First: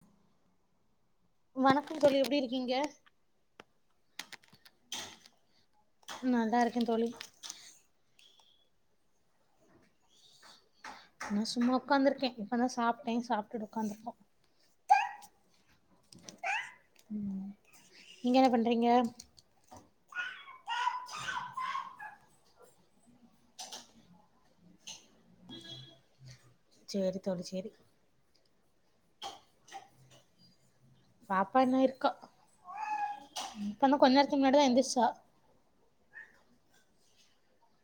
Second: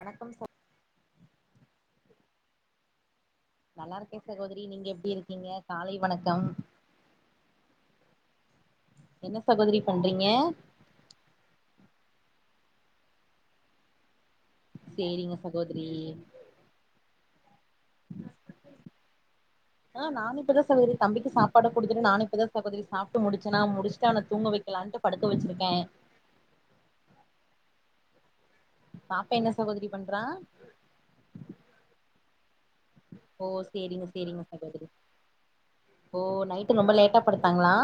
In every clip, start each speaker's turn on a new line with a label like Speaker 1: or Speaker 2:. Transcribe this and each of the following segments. Speaker 1: வணக்கம் சார்
Speaker 2: வணக்கம் தோழி எப்டி இருக்கீங்க
Speaker 1: நல்லா இருக்க சகோதரி நீங்க எப்டி இருக்கீங்க காலை வணக்கம்
Speaker 2: [unintelligible] தோழி
Speaker 1: என்ன சகோதரி பண்றீங்க
Speaker 2: நா சும்மா உக்காந்துருக்கே இப்பதா சாப்ட்டே சாப்ட்டு உக்காந்துருக்கோ
Speaker 1: சேரிங்க சகோதிரி
Speaker 2: ம் நீங்க என்ன பண்றீங்க
Speaker 1: ஆ நானு இப்பதா சகோதரி தம்பிக்கு சாப்பாடு குடுத்துட்டு நானு இப்பதா சகோதரி சாப்ட்டு முடிச்சனா முடிஷ்ட்டு அவன தூங்க வெக் விலான்ட்டு படுக்க வச்சிருக்கே
Speaker 2: சேரி தோழி சேரி
Speaker 1: பாப்பா என்ன சகோதரி பண்றா
Speaker 2: பாப்பா இன்னு இருக்கோ
Speaker 1: ஓ
Speaker 2: இப்பதா
Speaker 1: சேரிங்க
Speaker 2: கொஞ்சோ நேரத்துக்கு
Speaker 1: சேரிங்க
Speaker 2: முன்னாடிதா
Speaker 1: சகோதரி
Speaker 2: எந்துரிச்சா
Speaker 1: ஓ நைட்டு ரொம்ப லேட்டா படுத்தாங்ளா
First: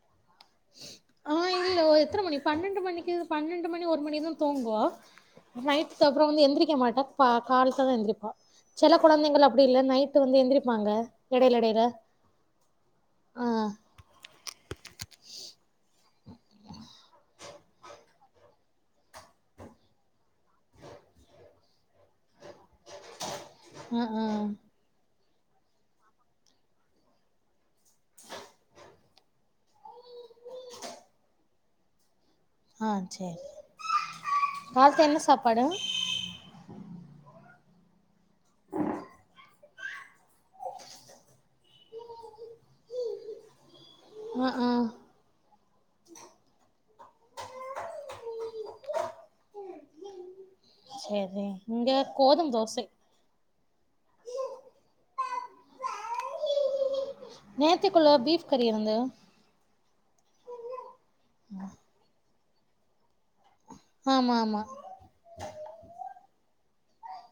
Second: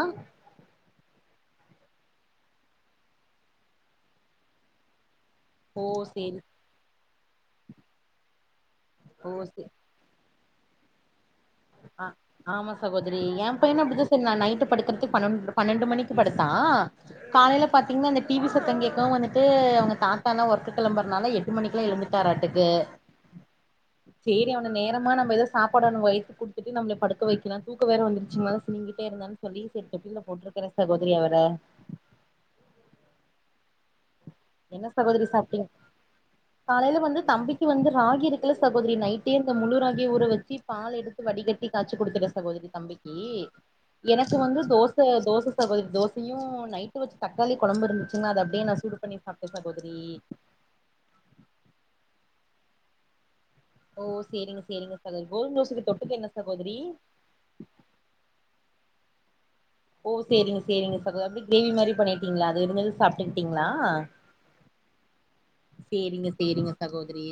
Speaker 2: ஆ இல்ல எத்தன மணி பன்னெண்டு மணிக்கு பன்னெண்டு மணி ஒரு மணிதா தூங்குவோ
Speaker 1: ஓ
Speaker 2: நைட்டுக்கு அப்றோ
Speaker 1: சேரி
Speaker 2: வந்து எந்திரிக்க மாட்டோ காலத்ததா எந்திரிப்போ சில
Speaker 1: ஓ
Speaker 2: கொழந்தைங்களா
Speaker 1: சே
Speaker 2: அப்டி இல்ல நைட் வந்து எந்திரிப்பாங்க எடையில எடையில
Speaker 1: ஆ ஆமா சகோதரி ஏ
Speaker 2: ஆ
Speaker 1: பையனு அப்டிதா செஞ்சா நைட்டு படுக்கிறதுக்கு பண்ணோன் பன்னெண்டு மணிக்கு படுத்தா காலேயில பாத்திங்கன்னா அந்த டிவி சத்தோ கேக்கவு வந்துட்டு அவங்க தாத்தா லா ஒர்க்கு கிளம்புறனால எட்டு மணிக்கெலா எழுந்துட்டாராடுக்கு
Speaker 2: ஆ ஆ
Speaker 1: சேரி அவன நேரமா நம்ம எதோ சாப்பாடு அவ வைத்துக் குடுத்துட்டு நம்மள படுக்க வைக்கலா தூக்கோ வேற வந்துருச்சுங்ளா சினிங்கிட்டே இருந்தானு சொல்லி சரி தொட்டில போட்டுருக்கறே சகோதரி அவர
Speaker 2: ஆ சேரி காத்த என்ன
Speaker 1: சகோதரி சாப்ட்டீங்க
Speaker 2: சாப்பாடு
Speaker 1: காலையில வந்து தம்பிக்கு வந்து ராகி இருக்குல சகோதரி நைட்டே இந்த முழு ராகிய ஊற வச்சு பால் எடுத்து வடிகட்டி காச்சி குடுத்துறே சகோதரி தம்பிக்கு எனக்கு
Speaker 2: ஆ
Speaker 1: வந்து
Speaker 2: ஆ
Speaker 1: தோச தோச சகோதரி தோசயு நைட்டு வச்ச தக்காளி குழம்பு இருந்துச்சுன்னு அது அப்டியே நா சூடு பண்ணி சாப்ட்டே சகோதரி
Speaker 2: சரி இங்க கோதும தோசை
Speaker 1: ஓ சேரிங்க சேரிங்க சகோதரி கோதும தோசைக்கு தொட்டுக்க என்ன சாகோதரி
Speaker 2: நேத்துக்குள்ள பீஃப் கறி இருந்து
Speaker 1: ஓ சேரிங்க சேரிங்க சகோதரி அப்டி கிரேவி மாரி பண்ணிடீங்ளா அது இருந்தது சாப் ட்டீங்களா
Speaker 2: ஆமா ஆமா
Speaker 1: சேரிங்க சேரிங்க சகோதரி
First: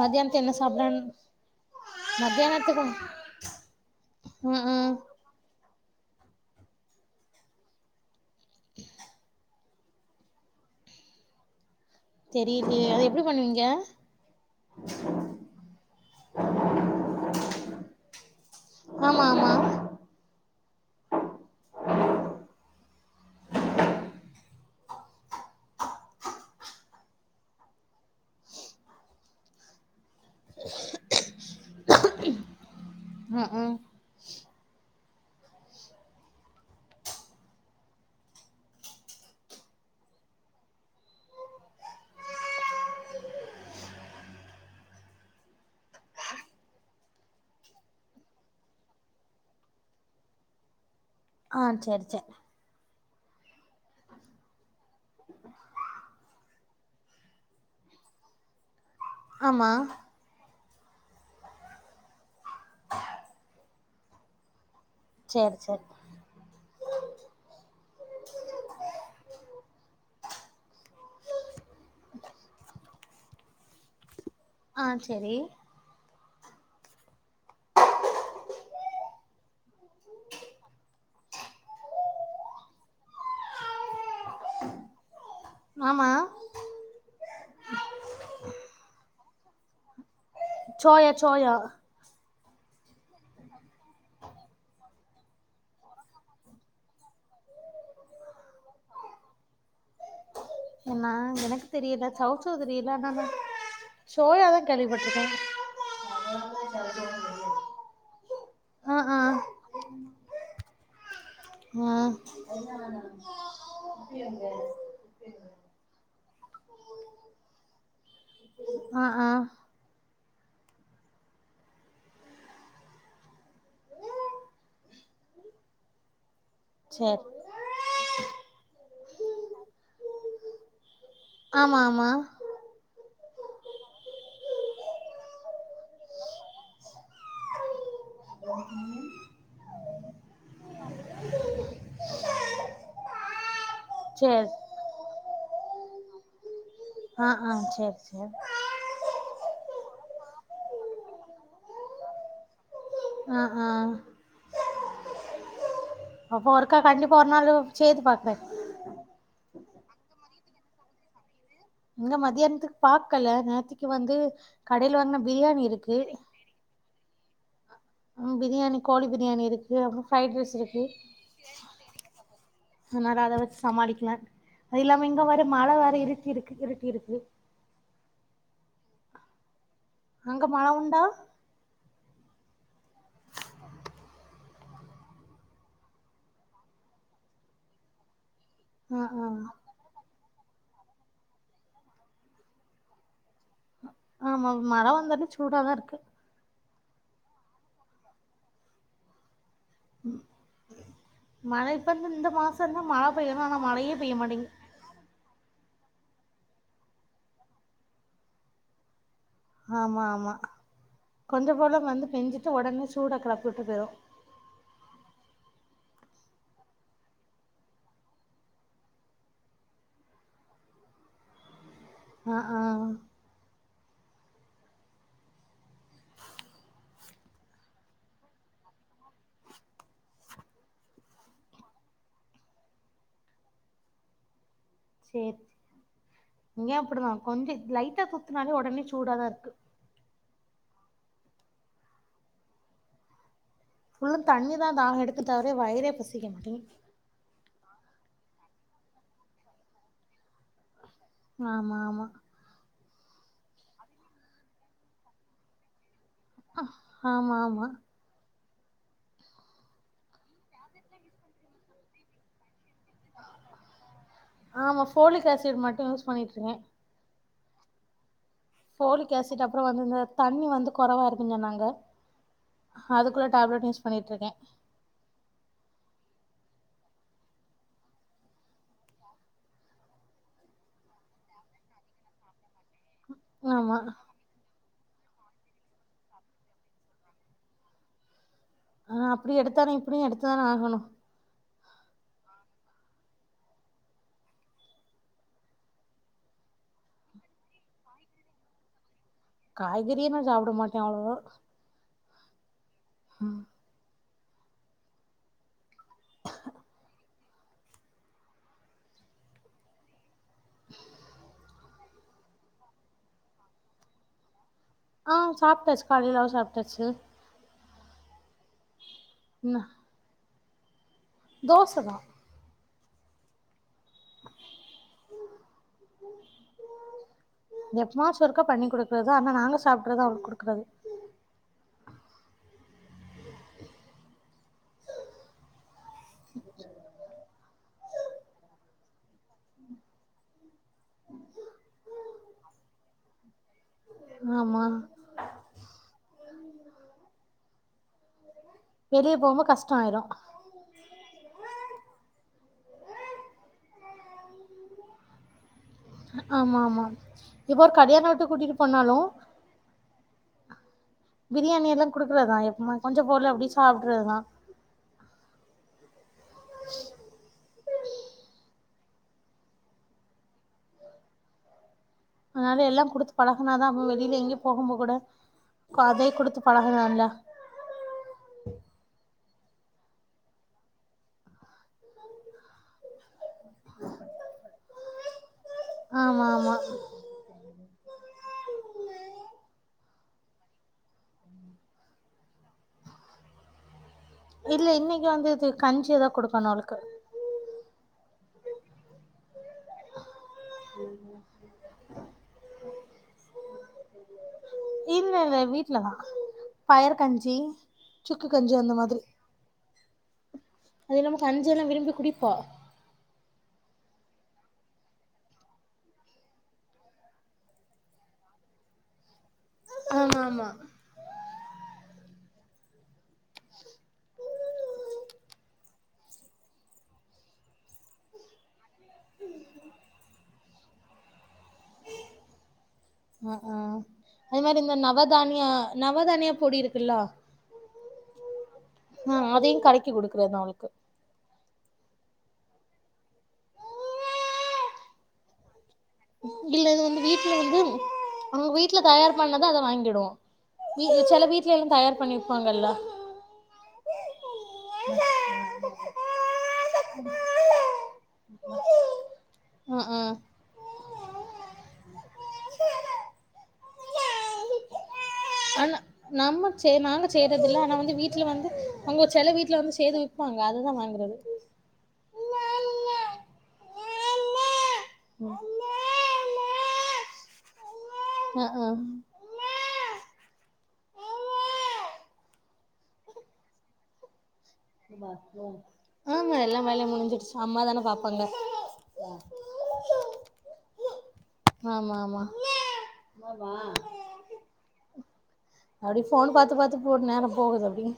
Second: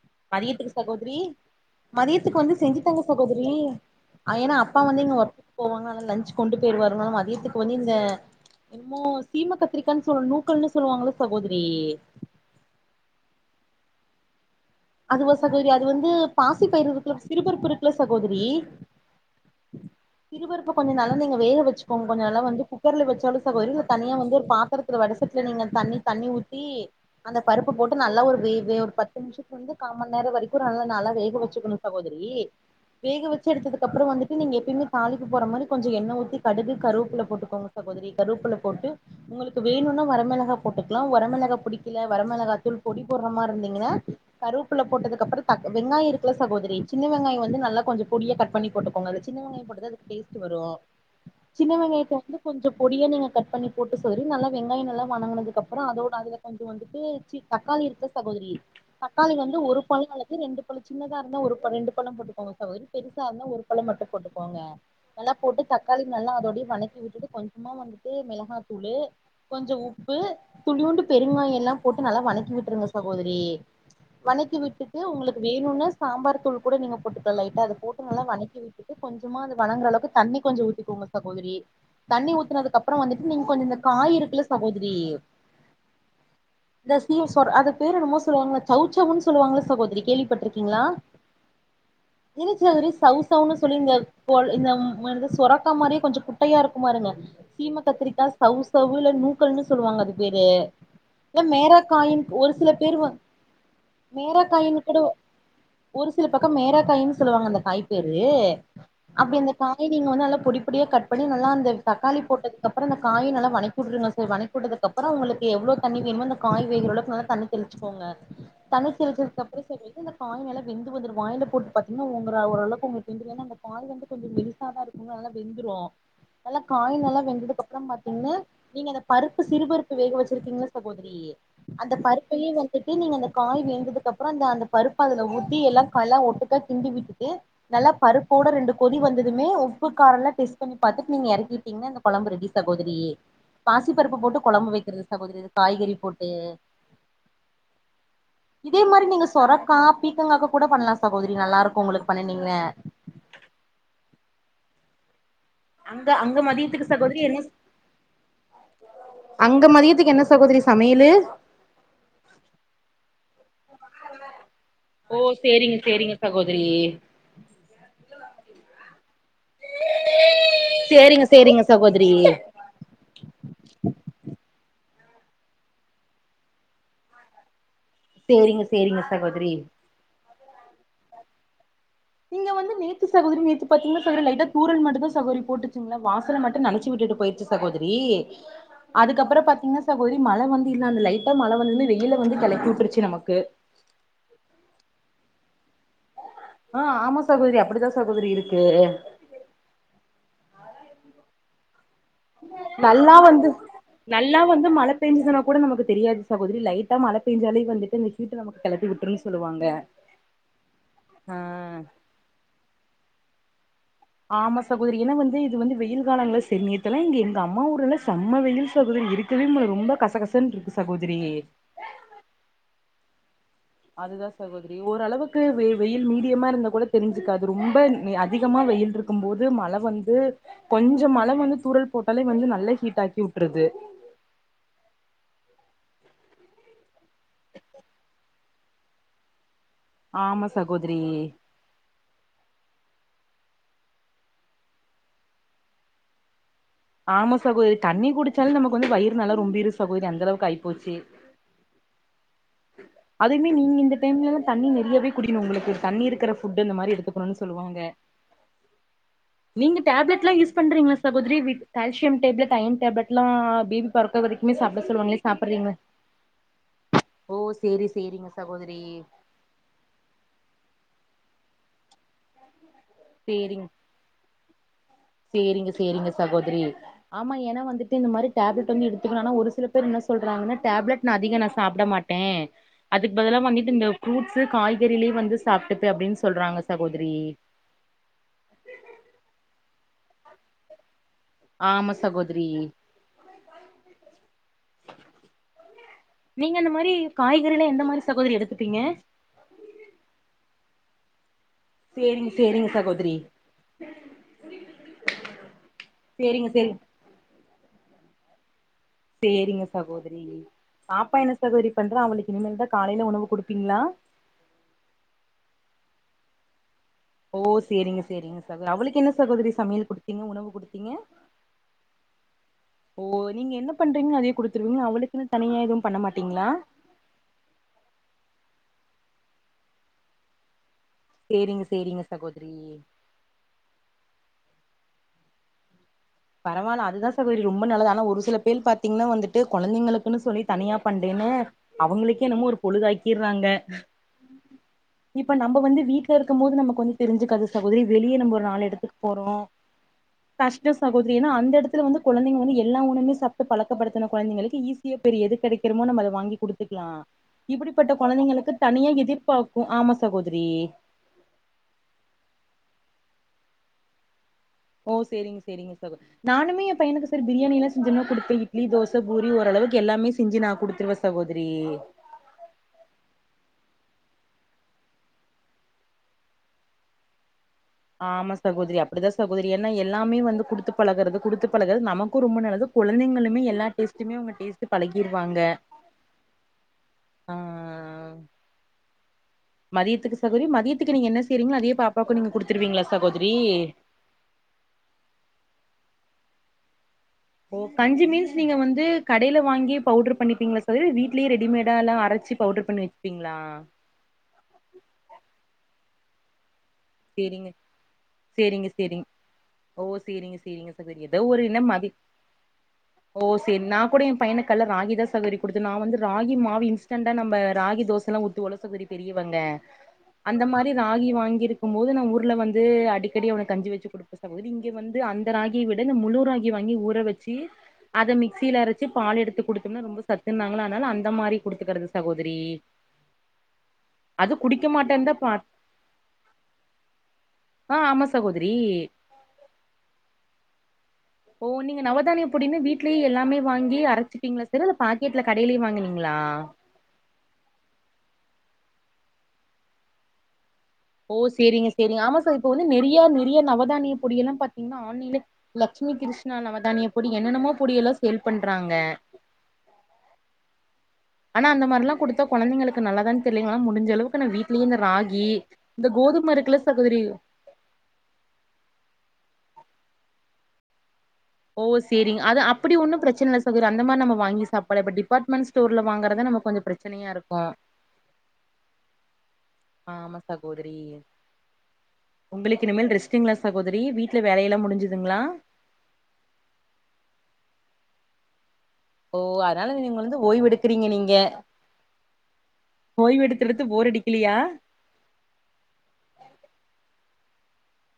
Speaker 2: மத்தியானத்து என்ன
Speaker 1: மதியத்துக்கு
Speaker 2: சாப்டலான்
Speaker 1: சகோதரி மதியத்துக்கு வந்து
Speaker 2: மத்தியானத்துக்கு
Speaker 1: செஞ்சுத்தாங்க சகோதரி ஏன்னா
Speaker 2: ம்
Speaker 1: அப்பா
Speaker 2: ம்
Speaker 1: வந்து இங்க ஒர்க் போவாங்க லஞ்ச் கொண்டு போயிருவாரு மதியத்துக்கு வந்து இந்த இனமோ சீமக்க கத்திரிக்கானு சொல் நூக்கல்ன்னு சொல்லுவாங்கள சகோதரி
Speaker 2: தெரியலயே அத எப்டி பண்ணுவீங்க
Speaker 1: அது ஒரு சகோதரி அது வந்து பாசி பயறு சிறுபறுப்புருக்குள்ள சகோதரி
Speaker 2: ஆமா ஆமா
Speaker 1: சிறுபருப்பு கொஞ்சோ நல்லா நீங்க வேக வச்சுக்கோங்க கொஞ்ச நல்லா வந்து குக்கர்ல வச்சாலு சகோதரி இல்ல தனியா வந்து ஒரு பாத்திரத் வட சட்டில நீங்க தண்ணி தண்ணி ஊத்தி அந்த பருப்பு போட்டு நல்லா ஒரு வேகு பத்து நிமிஷத்து வந்து காமணி நேரோ வரைக்கு நல்ல நல்லா வேக வச்சுக்கணு சகோதரி வேக வச்சு
Speaker 2: ம் ம்
Speaker 1: எடுத்ததுக்கு அப்புறோ வந்து நீங்க எப்பயுமே தாளிக்க போற மாரி கொஞ்சே எண்ண ஊத்தி கருவப்புல போட்டுக்கோங்க சகோதரி கருவப்புல போட்டு உங்களுக்கு வேணுன்னா வரமிளகா போட்டுக்லா வரமிளகா பிடிக்கல வரமிளகா தூள் பொடி போடுற மாரி இருந்தீங்கன்னா கருவப்புள்ள போட்டதுக்கு அப்புறோ தக் வெங்காயோ இருக்குல சகோதரி சின்ன வெங்காயோ வந்து நல்லா கொஞ்சோ பொடியா கட் பண்ணி போட்டுக்கோங்க சின்ன வெங்காயோ போட்டா தா டேஸ்ட்டு வரு
Speaker 2: ஆ
Speaker 1: சின்ன
Speaker 2: சேரி
Speaker 1: வெங்காயத்த
Speaker 2: சேரி
Speaker 1: வந்து கொஞ்சோ பொடியா நீங்க கட் பண்ணி போட்டு சேரி நல்லா வெங்காயோ நல்லா வணங்குனதுக்கப்புறோ அதோட அதுல கொஞ்சோ வந்துட்டு சி தக்காளி இருக்குல சகோதரி தக்காளி வந்து
Speaker 2: ஆமா
Speaker 1: ஒரு பழோ அல்லது ரெண்டு பழோ சின்னதா இருந்தா ஒரு ரெண்டு பழோ போட்டுக்கோங்க சகோதரி பெருசா இருந்தா ஒரு பழோ மட்டு போட்டுக்கோங்க நல்லா
Speaker 2: சேரி
Speaker 1: போட்டு
Speaker 2: சேரி
Speaker 1: தக்காளி நல்லா அதோட வதக்கி விட்டுட்டு கொஞ்சமா வந்துட்டு மிளகாதூளு கொஞ்சோ உப்பு துளியூண்டு பெருங்காயோல்லா போட்டு நல்லா வனக்கி விட்டுருங்க சகோதரி வணக்கி
Speaker 2: ஆ
Speaker 1: விட்டுட்டு
Speaker 2: சேரி
Speaker 1: உங்களுக்கு வேணுன்னா சாம்பார் தூளு கூட நீங்க போட்டுகலா லைட்டா அத போட்டு நல்லா வணக்கி வி ட்டு கொஞ்சமா அது வணங்குற அளவுக்கு தண்ணி கொஞ்சோ ஊதிக்கோங்க சகோதரி தண்ணி ஊத்துனதுக்கு அப்றோ வந்துட்டு நீங்க கொஞ்சோ இந்த காய் இருக்குல சகோதரி
Speaker 2: ஆமா
Speaker 1: இந்த [unintelligible] அது பேரு என்னமோ சொல்லுவாங்க சௌவ் சௌவ்னு சொல்லுவாங்கலே சகோதரி கேள்விப்பட்ரு
Speaker 2: சோயா சோயா
Speaker 1: [unintelligible] சௌவ் சௌவ்ன்னு சொல்லி இந்த பொல் இந்த மரு தா சொரக்கா மாரியே கொஞ்ச குட்டையா இருக்கு பாருங்க சீம கத்திரிக்கா சௌவ் சௌவ் இல்ல நூக்கல்ன்னு சொல்லுவாங்க அது பேரு
Speaker 2: என்னா
Speaker 1: இ ல்ல
Speaker 2: எனக்கு தெரியல
Speaker 1: மேராக்காயின் ஒரு
Speaker 2: சௌசௌவ்
Speaker 1: சில
Speaker 2: தெரியல
Speaker 1: பேர் வ
Speaker 2: ஆனா நா சோயா தா
Speaker 1: மேராக்காயின் கூட
Speaker 2: கேள்விப்பட்ருக்கே
Speaker 1: ஒரு சில பக்கம் மேரக்காய்னு சொல்லுவாங்க அந்த காய் பேரு
Speaker 2: ஆ ஆ
Speaker 1: அப்டி அந்த காய் நீங்க வந்து பொடிபொடியா கட் பண்ணி நல்லா இந்த
Speaker 2: ஆ
Speaker 1: தக்காளி போட்டதுக்கப்றோ இந்த காய நல்லா வணக்கி உட்ருங்க [unintelligible] வணக்கி உட்டதுக்கப்றோ உங்களுக்கு எவ்ளோ தண்ணி வேணுமோ இந்த காய் வேகுறளவுக்கு தண்ணி தெளிச்சுகோங்க தண்ணி
Speaker 2: ஆ ஆ
Speaker 1: தெளிசதுக்கப்றோ [unintelligible] அந்த காய் நல்லா வெந்து வந்துரு வாய்ல போட்டு பாத்தீங்கன்னா உங்கர ஓரளவுக்கு உங்களுக்கு [unintelligible] அந்த காய் வந்து கொஞ்ச மெலி சா தா இருக்குங்க நல்லா வெந்துரு நல்ல காய் நல்லா
Speaker 2: சேரி
Speaker 1: வெந்ததுக்கப்றோ பா த்திங்ன்னா நீங்க அந்த பருப்பு சிறுபருப்பு வேக வெச்சிருக்கீங்கல்ல சகோதரி
Speaker 2: ஆமா
Speaker 1: அந்த
Speaker 2: ஆமா
Speaker 1: பருப்பயு திருப்பி நீங்க அந்த காய் வெந்ததுக்கு அப்ற அந்த அந்த பருப்பு அதுல ஊத்தி எல்லா கல்லா ஒட்டுக்க கிண்டி விட்டுட்டு நல்லா பருப்போட ரெண்டு கொதி வந்ததுமே உப்புக்காரல்லா டெஸ்ட் பண்ணி பாத்துட்டு நீங்க எறக்கிட்டீ ங்கனா இந்த கொழம்பு ரெடி சகோதரி பாசி பருப்பு போட்டு
Speaker 2: சேர்
Speaker 1: கொழம்பு வெக்கிறது சகோதரி இது காய்கறி போட்டு
Speaker 2: ஆ ஆ சேர் சேர்
Speaker 1: இதே மாரி நீங்க சொரக்கா பீக்கங்காக்கு கூட பண்லா சகோதரி நல்லாருக்கு உங்களுக்கு பண்ணுனீங்க
Speaker 2: அ ஆ
Speaker 1: அங்க அங்க
Speaker 2: அப்போ ஒருக்கா
Speaker 1: மதியத்துக்கு
Speaker 2: கண்டிப்பா
Speaker 1: சகோதரி
Speaker 2: ஒரு
Speaker 1: என்ன
Speaker 2: நாள்
Speaker 1: ச
Speaker 2: செய்து பாக்குறே
Speaker 1: அங்க மதியத்துக்கு என்ன சகோதரி சமையலு
Speaker 2: இங்க மத்தியான்த்துக்கு பாக்கல நேத்திக்கு வந்து கடைய்ல வாங்ன பிரியாணி இருக்கு
Speaker 1: செரி
Speaker 2: ம் பிரியாணி கோழி பிரியாணி இருக்கு அப்ற ஃப்ரைட் ரைஸ் இருக்கு
Speaker 1: சேரிங்க சேரிங்க சகோதரி
Speaker 2: அதனால அத வெச்சு சமாளிக்கலா அது இல்லாம இங்க வேற மழ வேற இருட்டிருக்கு இருட்டிருக்கு
Speaker 1: சேரிங்க சேரிங்க சகோதரி
Speaker 2: அங்க மழ உண்டா
Speaker 1: இங்க வந்து நேத்து சகோதரி நேத்து பாத்தீங்ன்னா சகோத்ரி லைட்டா தூறல் மட்டு தா சகோத்ரி போட்டுச்சுங்ளா வாசல மட்டு நனைச்சு உட்டுட்டு போய்ருச்சு சகோதரி
Speaker 2: ஆ ஆ
Speaker 1: அதுக்கப்றோ பாத்தீங்ன்னா சகோதரி மழ வந்து இல்ல அந்த லைட்டா மழ வந்து இந்த வெயில வந்து கெளப்பி விட்ருச்சு நமக்கு
Speaker 2: ஆமா மழ வந்தது சூடாதா இருக்கு
Speaker 1: ஆ ஆமா சகோத்ரி அப்டிதா சகோதரி இருக்கு
Speaker 2: மழ இப்பந்து இந்த மாசந்தா மழ பெய்யணு ஆனா மழயே பெய்ய மாட்டிங்
Speaker 1: பேஞ்சதுனா கூட நமக்கு தெரியாது சகோதரி லைட்டா மழ பேஞ்சாலே வந்துட்டு இந்த ஹீட்டு நமக்கு கெழப்பி விட்ரு
Speaker 2: ஆமா ஆமா கொஞ்ச
Speaker 1: ஆ
Speaker 2: போல வந்து பேஞ்சிட்டு ஒடனே சூட கெழப்பி உட்டு போய்ரு
Speaker 1: ஆமா சகோதரி ஏனா வந்து இது வந்து வெயில் காலங்கள செ நேத்தெல்லா இங்க எங்க அம்மா ஊர்ல செம்ம வெயில் சகோதரி இருக் கவே முல ரொம்ப கசகசன்ட்ருக்கு சகோதரி
Speaker 2: அ ஆ
Speaker 1: அதுதா சகோத ரி ஓரளவுக்கு வெயில் வெயில் மீடியமா இருந்த கூட தெரிஞ்சுக்காது ரொம்ப அதிகமா வெயில்ட்ருக் கும் போது மழ வந்து கொஞ்ச மழ வந்து தூறல் போட்டாலே வந்து நல்லா ஹீட் ஆக்கி உட்ருது
Speaker 2: சேர் இங்க அப்டிதா கொஞ்ச லைட்டா தூத்துனாலே ஒடனே சூடாதா இருக்கு
Speaker 1: ஆமா சகோதிரி
Speaker 2: ஃபுல்லு தண்ணி தா தாக எடுக்கு தவிர வயிரே பசிக்க மாட்டிங்கு
Speaker 1: ஆமா சகோதரி தண்ணி குடிச்சால் நமக்கு வந்து வயிறு நல்லா ரொம்பிருது சகோதரி அந்தளவுக்கு ஆய் போச்சி
Speaker 2: ஆமா ஆமா
Speaker 1: அதுவுமே நீங்க இந்த டைம்லெலாத் தண்ணி நெறியவே குடிகிணு உங்ளுக்கு தண்ணி இருக் க்கிற ஃபுட்டு இந்த மாரி
Speaker 2: ஆமா
Speaker 1: எடுத்துக்குணுனு
Speaker 2: ஆமா
Speaker 1: சொல்லுவாங்க நீங்க டேப்லெட்லா யூஸ் பண்றீங்ள சகோதிரி with calcium tablet iron tablet ட்லா பேபி பெறக்க வரைக்குமே சாப்ட சொல்வாங்ளே சாப்பர்றீங்லே
Speaker 2: போயிட்ருகே
Speaker 1: ஓ சேரி சேரிங்க சகோதரி
Speaker 2: ஃபோலிக் ஆசிட் அப்றோ வந்து இந்த தண்ணி வந்து கொறவா இருக்குஞ் சொன்னாங்க அதுக்குள்ள
Speaker 1: சேரிங்
Speaker 2: டேப்லெட் யூஸ் பண்ணிட்ருக்கே
Speaker 1: சேரிங்க சேரிங்க சகோத்ரி ஆமா என வந்துட்டு இந்த மாரி டேப்லெட் வந்து எடுத்துகுனு ஆனா ஒரு சில பேர் என்ன சொல்றாங்கனா டேப்லெட் நா அதிக நா சாப்ட மாட் டே அதுக் பதுலா வந்திட்டு
Speaker 2: ஆமா
Speaker 1: இந்த ஃப்ரூட்ஸு காய்கறிலேயே வந்து சாப்ட்டுப்பே அப்டின் சொல்றாங்க சகோதிரி
Speaker 2: ஆ அப்டி எடுத்தானே இப்டியு எடுத்தானே ஆகணு
Speaker 1: ஆமா சகோதிரி நீங்க அந்த மாரி காய்கறில எந்த மாரி சகோதரி எடுத்துப்பீங்க
Speaker 2: காய்கறியே நா சாப்ட மாட்டே அவ்ளோவா
Speaker 1: சேரிங்க சேரிங்க சகோதிரி சேரிங்க சேரி சேரிங்க சகோதிரி பாப்பா என்ன சகோதரி பண்றா அவளுக்கு இனிமேல்தா காலைல உணவு குடுப்பீங்ளா
Speaker 2: ஆ சாப்டாச்சு காலைல அவெ சாப்டாச்சு
Speaker 1: ஓ சேரிங்க சேரிங்க சகோ அவளுக்கு என்ன சகோதரி சமையல் குடுத்தீங்க உணவு குடுத்தீங்க
Speaker 2: தோசதா
Speaker 1: ஓ நீங்க என்னப் பண்றீங்கன் அதையே குடுத்துருவீங்ளா அவுளுக்குனு தனியா எதுவும் பண்ண மாட்டீங்ளா
Speaker 2: எப்மாஸ் ஒருக்க பண்ணி குடுக்றது ஆனா நாங்க சாப்ட்றது அவுளுக் குடுக்றது
Speaker 1: சேரிங்க சேரிங்க சகோதிரி பரவால அதுதா சகோதரி ரொம்ப நல்லது ஆனா ஒரு சிலப் பேல் பாத் திங்னா வந்துட்டு கொழந்தைங்களுக்குனு சொல்லி தனியாப் பண்டேனு அவுங்ளுக்கே என்னமோ ஒருப் பொழுதாக்கிர்றாங்க
Speaker 2: [unintelligible]
Speaker 1: இப்ப நம்ப வந்து வீட்ல இருக்கம்மோது நமக்கு வந்து தெரிஞ்சிக்காது சகோதரி வெளியே நம்ப ஒரு நாளு எடத்துக்கு போர்
Speaker 2: துபோம்போ கஷ்டாயிரு
Speaker 1: கஷ்டுஷ் சகோதிரி எனா அந்த எடத்துல வந்து கொழந்தைங்க வந்து எல்லா உணவுமே சாப்ட்டு பழக்கப்படுத்துன கொழந்தைகளுக்கு ஈஸியா பெரி எது கெடைக் கிறமோ நம்ம அத வாங்கி
Speaker 2: ஆமா ஆமா
Speaker 1: குடுத்துக்லா
Speaker 2: இப்போ ஒரு
Speaker 1: இப்பிடிபட்ட
Speaker 2: கல்யாண வீட்டுக்கு கூட்டிட்டு
Speaker 1: கொழந்தைங்களுக்குத் தனியா
Speaker 2: போனாலு
Speaker 1: எதிர்பாப் பு ஆமா சகோதிரி
Speaker 2: பிரியாணியிலாக் குடுக்றதா எப்பமாச்சு கொஞ்ச பொருள அப்டியே சாப்ட்றதா
Speaker 1: ஓ சேரிங்க சேரிங்க சகோ நானுமே எம் பையனுக்கு செரி பிரியாணியிலா செஞ்சனா குடுப்பே இட்லி தோச பூரி ஓரளவுக்கு எல்லாமே செஞ்சு நா குடுத்துருவேச் சகோதிரி
Speaker 2: அதனால எல்லாங் குடுத்து பழகனாதா அப்ப வெளில எங்கியுப் போகும்போ கூட கொ அதேக் குடுத்துப் பழகலாம்லா
Speaker 1: ஆமா சகோதிரி அப்டிதா சகோதரி என்ன எல்லாமே வந்து குடுத்து பழகறது குடுத்து பழகறது நமக்கு ரொம்ப நல்லதுக் குழந்தைகளுமே எல்லா டேஸ்ட்டுமே அவுங்க டேஸ்ட்டு பழகிருவாங்க
Speaker 2: ஆமா ஆமா
Speaker 1: ஆ மதியதுக்கு சகோரி மதியதுக்கு நீங்க என்ன செய்றீங்ளோ அதியேப் பாப்பாக்கு நீங்க குடுத்துருவீங்ளா சகோதிரி
Speaker 2: இல்ல இன்னிக்கி வந்து இது கஞ்சிதா குடுக்கனு அவளுக்கு
Speaker 1: ஓ கஞ்சி மீன்ஸ் நீங்க வந்து கடையில வாங்கி பவுடர் பண்ணிப்பீங்களா சகோதரி வீட்லயே ரெடிமேடா எல்லா அரச்சு பவுடர் பண்ணி வெச்சுப்பீங்களா
Speaker 2: இல்ல இல்ல வீட்லதா பயர் கஞ்சி
Speaker 1: சேரிங்க
Speaker 2: சுக்கு கஞ்சி
Speaker 1: சேரிங்க
Speaker 2: அந்த மாதிரி
Speaker 1: சேரிங்க ஓ சேரிங்க சேரிங்க
Speaker 2: அது
Speaker 1: சகோதரி
Speaker 2: இல்லாம
Speaker 1: ஏதோ ஒரு
Speaker 2: கஞ்சி
Speaker 1: என்ன
Speaker 2: எல்லா
Speaker 1: மதி
Speaker 2: விரும்பி குடிப்பா
Speaker 1: ஓ செரி நா கூட ஏ பையனுக்கு கால்ல ராகிதா சகோதரி குடுத்தே நா வந்து ராகி மாவு இன்ஸ்டண்டா நம்ம ராகி தோசல்லா ஊத்துவோங்கல்ல சகோதரி பெரியவங்க
Speaker 2: ஆமா
Speaker 1: அந்த
Speaker 2: ஆமா
Speaker 1: மாரி ராகி வாங்கிருக்கும் போது நா ஊர்ல வந்து அடிக்கடி அவனுக்கு கஞ்சி வெச்சு குடுப்ப சகோதரி இங்க வந்து அந்த ராகிய விட இந்த முழு ராகி வாங்கி ஊற வெச்சு அத மிக்சியில அரச்சு பால் எடுத்து குடுத்தோம்னா ரொம்ப சத்துனாங்களா அதனால அந்த மாரி குடுத்துக்கறது சகோதரி [inaudible]
Speaker 2: ஆ ஆ அது மாரி
Speaker 1: குடிக்க
Speaker 2: இந்த
Speaker 1: மாட்டேன்தா பா
Speaker 2: நவதானியா நவதானியா பொடி இருக்குல்லா
Speaker 1: ஆ ஆமா சகோதரி
Speaker 2: ஆ அதையு கரைக்கி குடுக்கறது தா அவளுக்கு
Speaker 1: ஓ நீங்க நவதானிய பொடின்னு வீட்லயே எல்லாமே வாங்கி அரச்சுப்பீங்களா ச பா ட்ல கடையிலையே வாங்கினீங்களா
Speaker 2: [inaudible] [inaudible] வந்து அவங்க வீட்ல தயார் பண்ணதா அத வாங்கிடுவோ வீ
Speaker 1: ஓ
Speaker 2: செல வீட்ல எல்லா
Speaker 1: சேரிங்க
Speaker 2: தயார்
Speaker 1: சேரிங்க
Speaker 2: பண்ணி
Speaker 1: ஆமா சார் இப்ப வந்து
Speaker 2: விப்பாங்கல்ல
Speaker 1: நெறிய நெறிய நவதானிய பொடி எல்லா பாத்தீங்கன்னா ஆன்ல லக்ட்சுமி கிருஷ்ணா நமவதானிய பொடி என்னென்னமோ பொடி எல்லா சேல் பண்றாங்க
Speaker 2: ஆ ஆ
Speaker 1: ஆனா அந்த மாரில்லா குடுத்தா கொழந்தைங்களுக்கு நல்லாதானான்னு தெரிலிங்கள முடிஞ்ச அளவுக்கு நா வீட்லயே இந்த ராகி
Speaker 2: ஆன
Speaker 1: இந்த கோதும
Speaker 2: நம்ம
Speaker 1: இருக்குல
Speaker 2: செய்
Speaker 1: சகோதரி
Speaker 2: நாங்க செய் வந்து வீட்ல வந்து அவங்க செல வீட்ல வந்து செய்து விப்பாங்க அததா வாங்கறது
Speaker 1: ஓ சேரிங் அது அப்டி ஒன்னு பிரச்சன இல்ல சகோதரி அந்த மாரி நம்ம வாங்கி சாப் பல இப்ப டிப்பார்ட்மெண்ட் ஸ்டோர்ல வாங்கறதா நம கொஞ்சோ பிரச்சனைய இருக்கு
Speaker 2: ஆ ஆ
Speaker 1: ஆமா சகோதிரி உங்களுக்கு இனிமேல் ரெஸ்ட்டுங்களா சகோதரி வீட்ல வேலை எல்லா முடிச்
Speaker 2: ஆமா எல்லா வேலையு முடிஞ்சிடுச்சு அம்மாதானே பாப்பாங்க
Speaker 1: ஓ அதனால நீ உங்க வந்து ஓய்வு எடுக்கறீங்க நீங்க
Speaker 2: ஆமா ஆமா
Speaker 1: ஓய்வு எடுத்தடுத்து போர் அடி கில்லியா
Speaker 2: அப்டி ஃபோன் பாத்து பாத்து போட்டு நேர போகுது அப்டியே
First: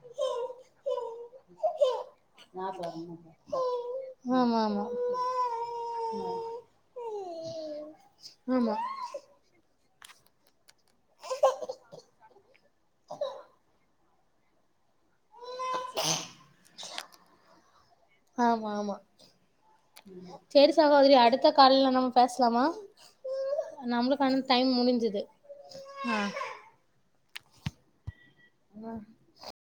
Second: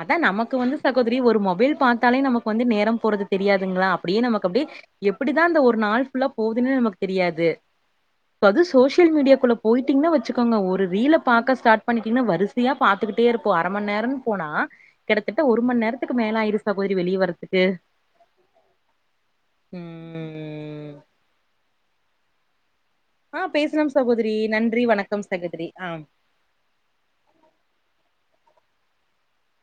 Speaker 1: அதா நமக்கு வந்து சகோதரி ஒரு மொபைல் பாத்தாலே நமக்கு வந்து நேரம் போறது தெரியாதுங்களா அப்டியே நமக்கு
Speaker 2: ஆமா
Speaker 1: அப்டியே
Speaker 2: ஆமா
Speaker 1: எப்டிதா அந்த ஒரு நாள் ஃபுல்லா
Speaker 2: ம்
Speaker 1: போகுதுன்னே நமக்கு தெரியாது அது சோசி
Speaker 2: ஆமா
Speaker 1: சோஷியல் மீடியாக்குள்ள போய்டிட்டிங்கன்னா வெச்சக்கோங்க ஒரு ரீல பாக்க ஸ்டார்ட் பண்ணிட்டிங்கன்னா வரிசையா பாத்துக்கிட்டே இருப்போ அர மண் நே போனா கிட்டத்தட்ட ஒரு மண் நேரத்துக்கு மேல ஆயிரு சகோதரி வெளிய வர்ரதுக்கு
Speaker 2: ஆமா ஆமா சேரி
Speaker 1: ம்
Speaker 2: சகோதரி அடுத்த கால்ல நம்ம பேசலாமா
Speaker 1: ஆ பேசலாம் சகோதரி
Speaker 2: நம்மளுக்கான டைம்
Speaker 1: நன்றி
Speaker 2: முடிஞ்சது
Speaker 1: வணக்கம் சகோதரி
Speaker 2: ஆ [unintelligible]